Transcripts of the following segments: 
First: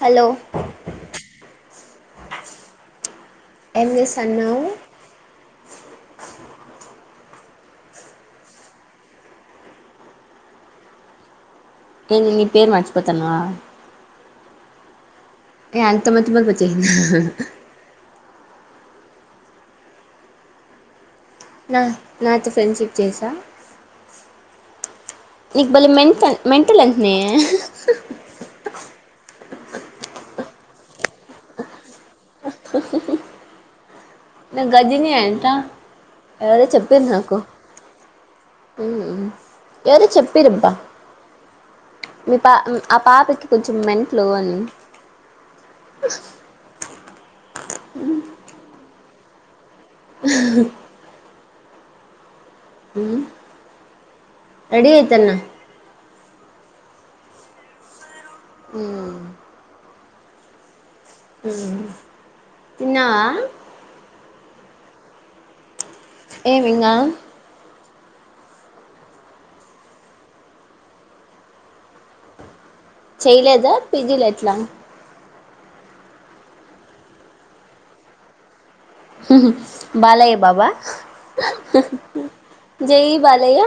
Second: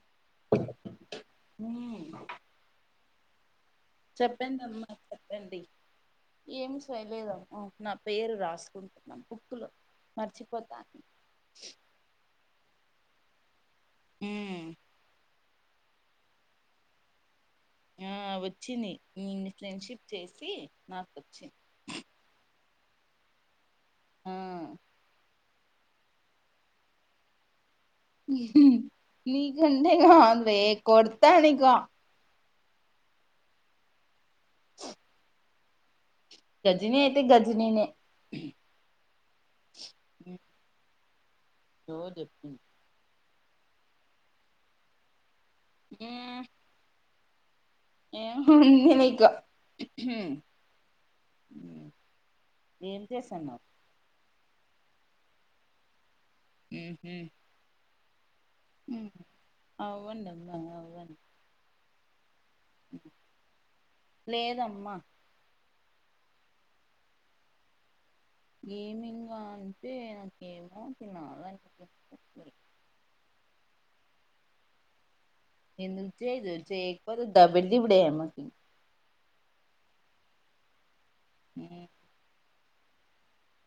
Hello ఏం చేస్తన్నావు చెప్పండి అమ్మా చెప్పండి ఏమి చేయలేదండి నా పేరు రాసుకుంటున్నా బుక్ లో మర్చిపోతాను టీవీ పేరు మరిచిపోతనవా ఉమ్, ఏ అంత మతి మరుపు వచ్చేసిందా ఆ వచ్చింది నీ ఫ్రెండ్షిప్ చేసి నాకు వచ్చింది నాతో ఫ్రెండ్షిప్ చేసా హ నీకు భలే మెంటల్ అంటనే నీ కంటే కాదు లేవే కొడుతా నీకా నేను గజినీ అంట ఎవరో గజిని చెప్పరు అయితే నాకు గజినీనే ఎవరో చెప్పిన్ రబ్బా ఏదో చెప్పింది ఆ పాపకి కొంచెం మెంట్లు మ్మ్ ఏముంది ఏ ఇకా ఏం చేస్తన్నావ్ రెడి అయితన్నా మ్మ్ హ్హ్ మ్మ్ అవ్వు నువ్వు రెడీ మ్మ్ తిన్నావా లేదమ్మా ఏమింగా ఏమింగా అంటే నాకు ఏమో తినాలని లేదు చెయలేదా పిజీలు ఎట్లా ఎందుకు చేయ్యదు చెత్తరు డబుడుదిబిడే మనకి బాలయ్య బాబా జయ్ బాలయ్య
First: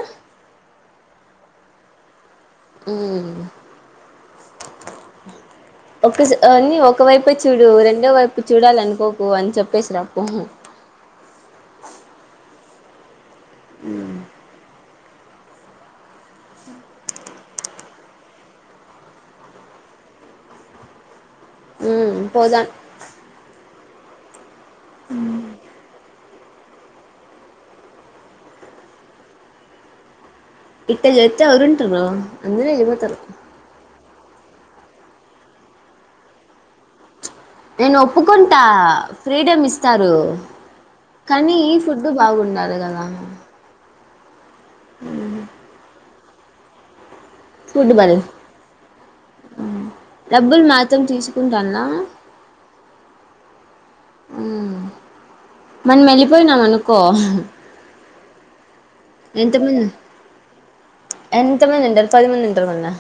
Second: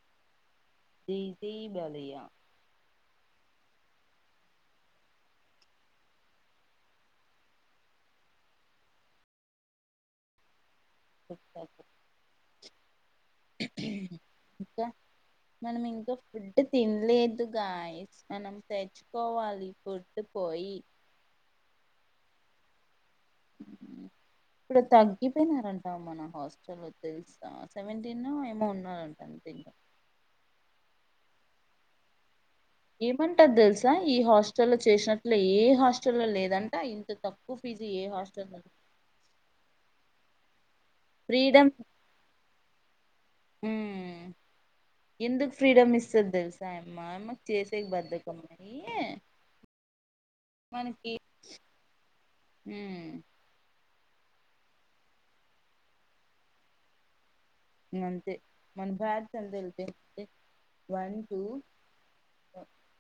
జై జై బాలయ్య మ్మ్ ఒక అన్ని ఒకవైపే చూడు రెండో వైపు చూడాలి అనుకోకు అని చెప్పేసిర అప్పుడు కా ఇంకా ఆ మనం ఇంకా ఫుడ్ తినలేదుగా మనం తెచ్చుకోవాలి పోయి ఫుడ్ ని వయి మ్మ్ పోదాం ఇప్పుడు తగ్గిపోయినారంటా మన హౌస్ చ తెలుస్తా సెవెంటీన్ ఏమో ఉన్నంట అన్థంకా ఇట్ట జతేవరుంటరు ఏమంటారు తెలుసా ఈ హాస్టల్ చేసినట్లు ఏ హాస్టల్ లేదని నేను ఒప్పుకుంటా ఫ్రీడమ్ ఇస్తారు కానీ ఈ ఫుడ్డు బాగుండదు కదా ఉ ఎందుకు ఫ్రీడమ్ ఇస్ ద విసామ్మా చేసే బధకం మరి డబ్బుల్ మాత్రం తీసుకుంటాలా ఉమ్ మన మళ్ళిపోయినాం అనుకో అంతే మన భారతంత వెళ్తే అంత ఎంత మ మంట పదిమూను మింట మన్నా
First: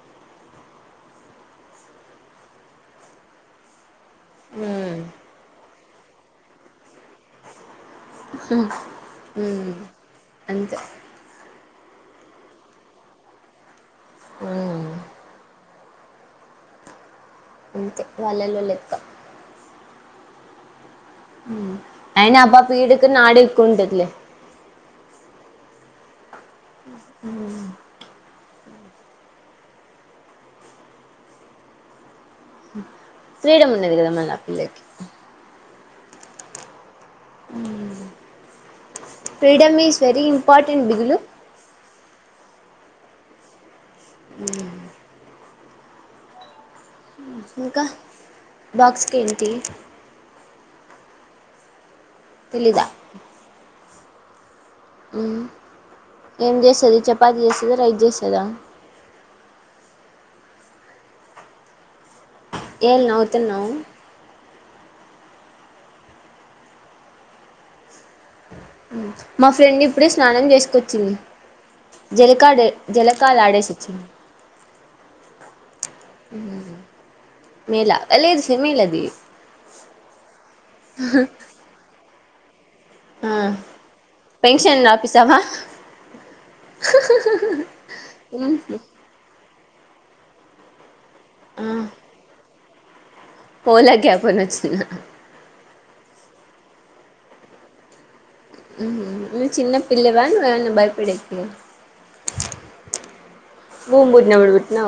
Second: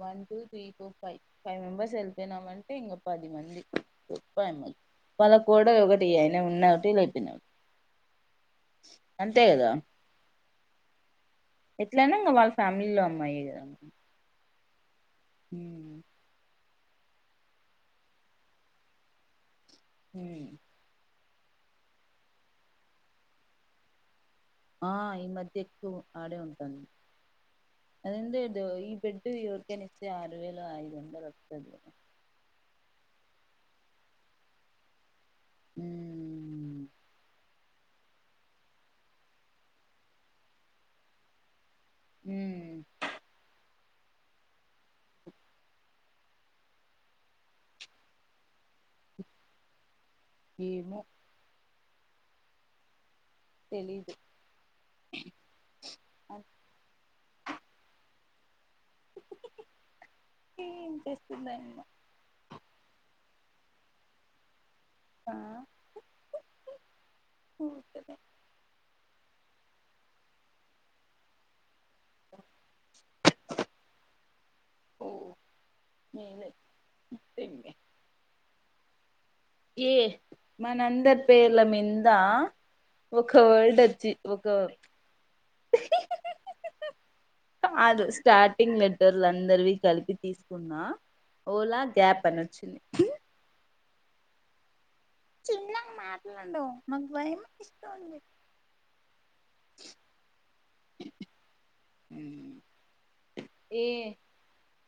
one two three four five five members వెళ్తునామంటే ఇంక పది మంది చెప్ప ఉమ్ వాళ్ళ కూడా ఒకటి అయినా ఉన్నటి లేపోయిన అంతే ఎట్లయినా ఇంకా వాళ్ళ ఫ్యామిలీ లో అమ్మాయి కద ఉమ్ అంతే వాళ్ళల్లో లెక్క హ అయిన అబా పీడకి నా ఆడకుంటల ఆ ఈ మధ్య ఎక్కువ ఆడే ఉంటుంది అదింట ఇ ఈ బెడ్డు ఇవర్కనిస్తే ఆరు వేలు ఐదు గంటలు వక్తుది ఫ్రీడమ్ ఉన్నది కదమ్ నా పిల్లకి హ ఫ్రీడమ్ ఈస్ వెరీ ఇంపార్టెంట్ బిగులు హ ఆ ఇంకా బాక్స్కి ఏంటి ఏమో తెలిదా తెలీదు ఏం చేస్తుది చపాతి చేస్తుంది రైట్ చేస్తు ఎదా ఏం చేస్తుంద ఇన్న ఏళ్ నవుతున్నావు ఆ మా ఫ్రెండ్ ఇప్పుడే స్నానం చేసుకొచ్చింది జలకాడ జలకాల ఆడేశచ్చంది ఓ మేలే తిండి మేలా అ లేదు సే మేలదివి ఏ మనందర్ పేర్ల మీందా ఆ ఒకవేల్డ్చ ఒక పెన్షన్ రాపిస్తావా అ స్టార్టింగ్ లెటర్లు అందరివి కలిపి తీసుకున్నా ఆ ఓలా గ్యాప్ అని వచ్చింది ఓలా క్యాబ్ ప వచ్చి ఎ మాటండ మగవ మా ఇష్ట నువ్ చిన్న పిల్లవాళ బయ ప హ్మ్ బూబూడి నమిడుబట్నా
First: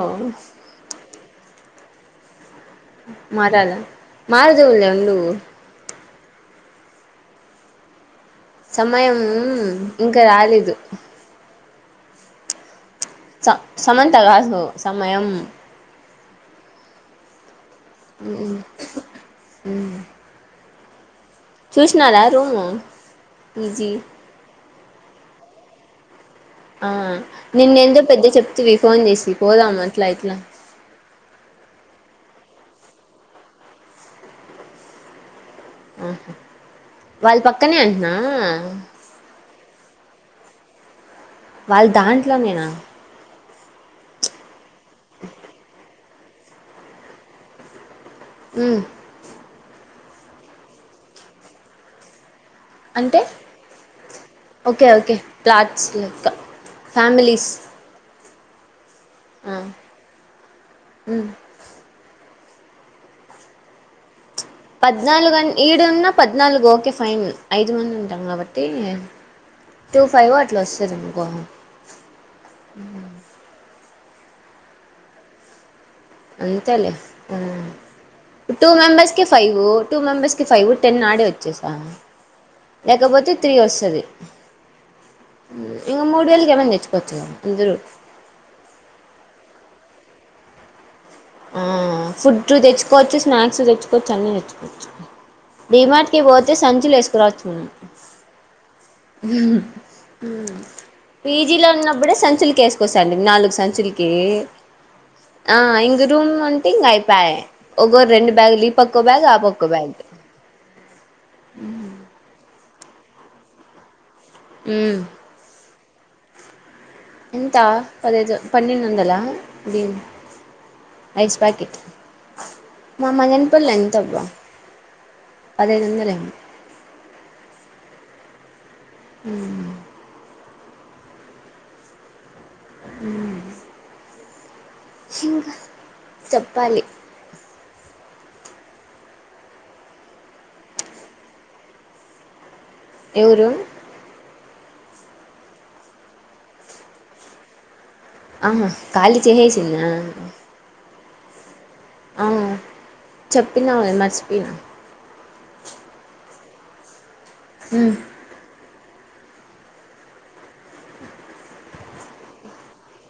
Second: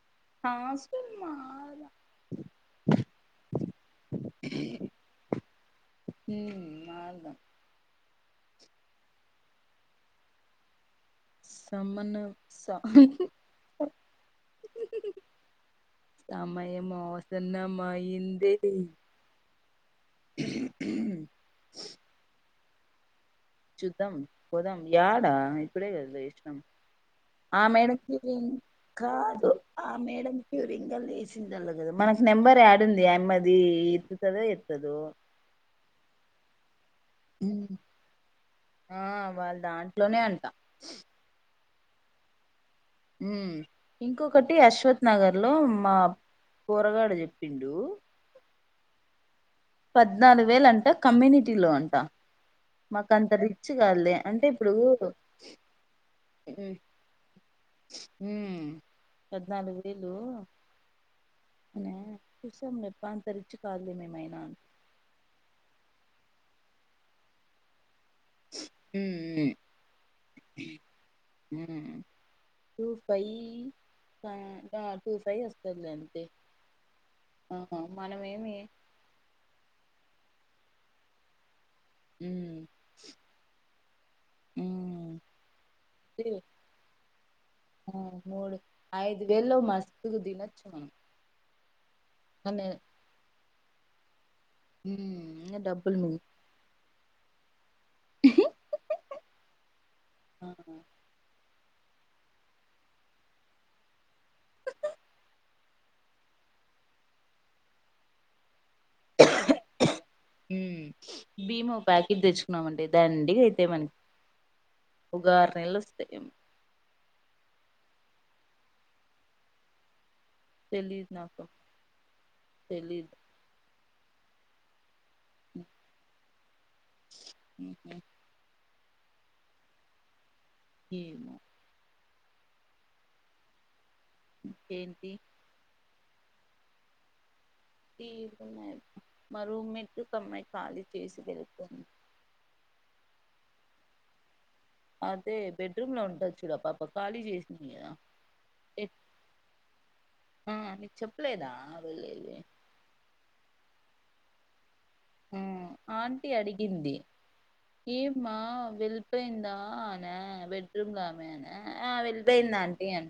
ఆ సమా అద మారాలా మారుదవులే ఉళ్ళ హ మాలుదా సమయం ఇంకా రాలేదు సమను స స సమంత గాదు సమయం సమయం ఆసన్నమైంది చూష్నారా రూమ్ చూద్దాం, పోదాం యాడా ఇప్పుడే కదే ఆ నిన్నెందో పెద్ద చెప్తివి ఫోన్ జేసి కాదు పోదాం అట్లా ఇట్లా మనకి నెంబర్ యాడుంది ఆయమ్మది ఎత్తుతుదే ఎత్తదో ఆహా వాళ్ళ పక్కనే ఉంటున్నవా ఆ వాళ్ళ దాంట్లోనే అంటా వాళ్ దాంట్లో నేనా ఇంకొకటి అశ్వథ్ నగర్ లో మా పొరగాడు చెప్పిండు ఉమ్ పద్నాలుగు వేలంట, కమ్యూనిటీ లో అంట మాకు అంటే? అంత రిచ్ కాదులే అంటే ఇప్పుడు ఓకే ఓకే ప్లాట్స్ లెక్క ఫ్యామిలీస్ ఉమ్ ఆ పద్నాలుగు వేలు ఉమ్ యా చూసాంలే బ్బా అంతరిచ్చు కాదులేమేమైనా పద్నాలుగన్ ఈడున్నా పద్నాలుగు ఓకే ఫైన్ ఐదు మంది ఉన్ టం కాబట్టి ఉమ్ టూ ఫైవ్ అట్లోస్తదనుకో టూ ఫైయీ టూ ఫై వస్తద్లేండి మనమేమి టూ మెంబర్స్ కి ఫైవ్, టూ మెంబర్స్ కి ఫైవ్ టెన్ ఆడే వచ్చేసాయ్ ఉమ్ లేకపోతే త్రీ వస్తది ఉమ్ ఇంగ మూడు తే వేలకి ఏమన్న తెచ్చుకోవచ్చు గద అందరూ ఆ కుగు దినచ్చు మనం ఆ ఫుడ్డు కానీ దెచ్చుకోవచ్చు స్నాక్స్ దెచ్చుకోవచ్చు అన్నీ తెచ్చు ఇంగ డి డబ్బులు మార్ట్ కి మిగి బోతే సంచులేసుకురావచ్చు మనం ఆ పిజిలో ఉన్నప్ ప్పుడు సంచుల్కి ఏస్కోస్థాంటిమి నాలుగు సంచుల్కి ఆ ఇంగ రూమ్ అంటే ఇంగయిపాయే ఒగో రెండు బ్యాగు పక్కో బ్యాగ్ ఆ పక్కో బ్యాగ్ న్నామండి దండిగయితే మనకి బ్యాగ్ ఒగారు నెల్లో స్తయేమొ ఎంతా పదైదు పన్నెండోమ్దల బియం తెలీదు ఎగ్స్ నాకు ప్యాకెట్ తెలీదు మామదనపల్లో ఎంతబ్బా పదైదొందలైంది ఉమ్ హ్ ఏమో ఉమ్ ఇంకేంటి చెప్పాలి టేమున్నాయ్ మా రూమ్మేట్ కమ్మాయ్ కాలీ చేసి వెళ్తుంది ఎవరూ? అదే బెడ్రూమ్ లో ఉంటద చూడు ఆ పాప ఖాళీ చేసింది ఆహా ఖాళీ చేసేసిందా? లేదాబ్ ఆ చెప్పినావు నేమర్చిపోయినా ఉమ్ ఆంటీ అడిగింది ఉమ్ ఏమ్మా వెల్ వెళ్ళపోయిందా ఆమా బెడ్రూమ్లామె అన ఆ వెళ్ళిపోయిందాంటీ అన్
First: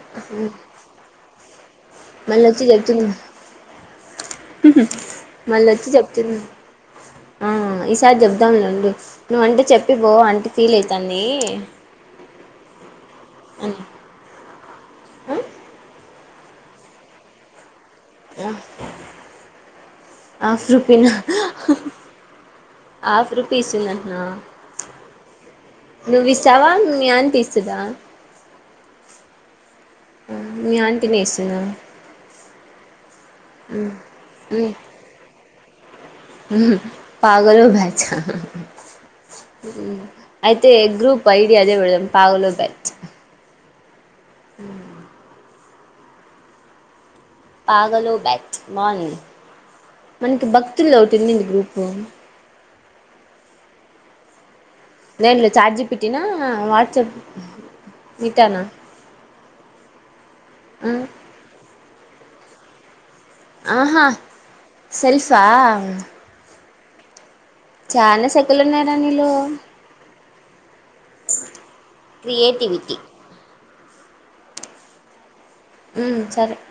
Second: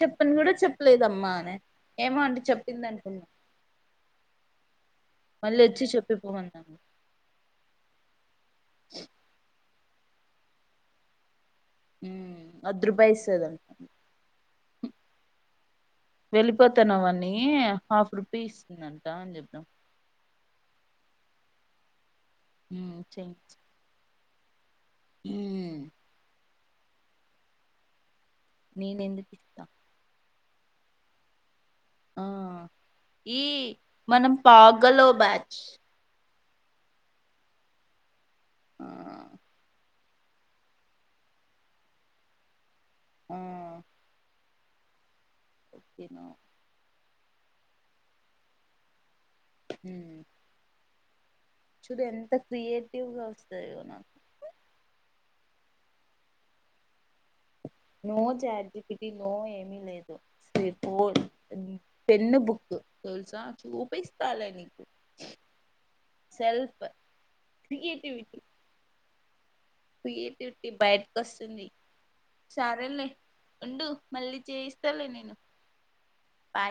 చెప్పన్ గూడ చెప్పలేదమ్మా అని, ఏమో అంటే మళ్ళొచ్చి చెప్పిందనుకున్నా మళ్ళచ్చి చెప్తుంది చెప్పిపోమన్నాను ఆ ఈసారి చెప్దాం వుండు నువ్ అంట చెప్ చెప్పి బో ఆంటి ఫీల్ అయితాంది ఉమ్ అద్దృపాయి ఇస్తదంట్ అని వెళ్ళిపోతానువన్నీ హాఫ్ రూపీ ఆ ఇస్తుందంట అని చెప్దాం హాఫ్ మ్మ్ హాఫ్ చెయ్ రూపీస్ందంటనా నువ్ ఇస్తావా న అనిపిస్తుదా నేను ఎందు తీతా ను ఇ త వేస్తుిన ఆ ఈ మనం పాగలో బ్యాచ్ పాగల భ్యాచ్చ ఆ అయితే గ్రూప్ ఐడియా అదే పెడదాం పాగలో బ్యాచ్ ఆ అ కేనా పాగ బ బాగుంది మ్మ్ మనకి భక్తుల్లో ఒకటిందింది చూడు ఎంత క్రియేటివ్గా వస్తాయో నాకు లేేంలో చాట్ జిపిటినా WhatsApp no chat GPT no ఏమిీ లేదు పెన్ను బుక్ తెలుసా ఆహా చూపిస్తాల నీకు సెల్ఫా సెల్ఫ్ చాలా సెకులు ఉన్నాారా నీళ ఫటిటి బయటకు వస్తుంది క్రియేటివిటీ సరేలే ఉండు మళ్ళీ చేయిస్తాలే నేను అ సరే బాయ్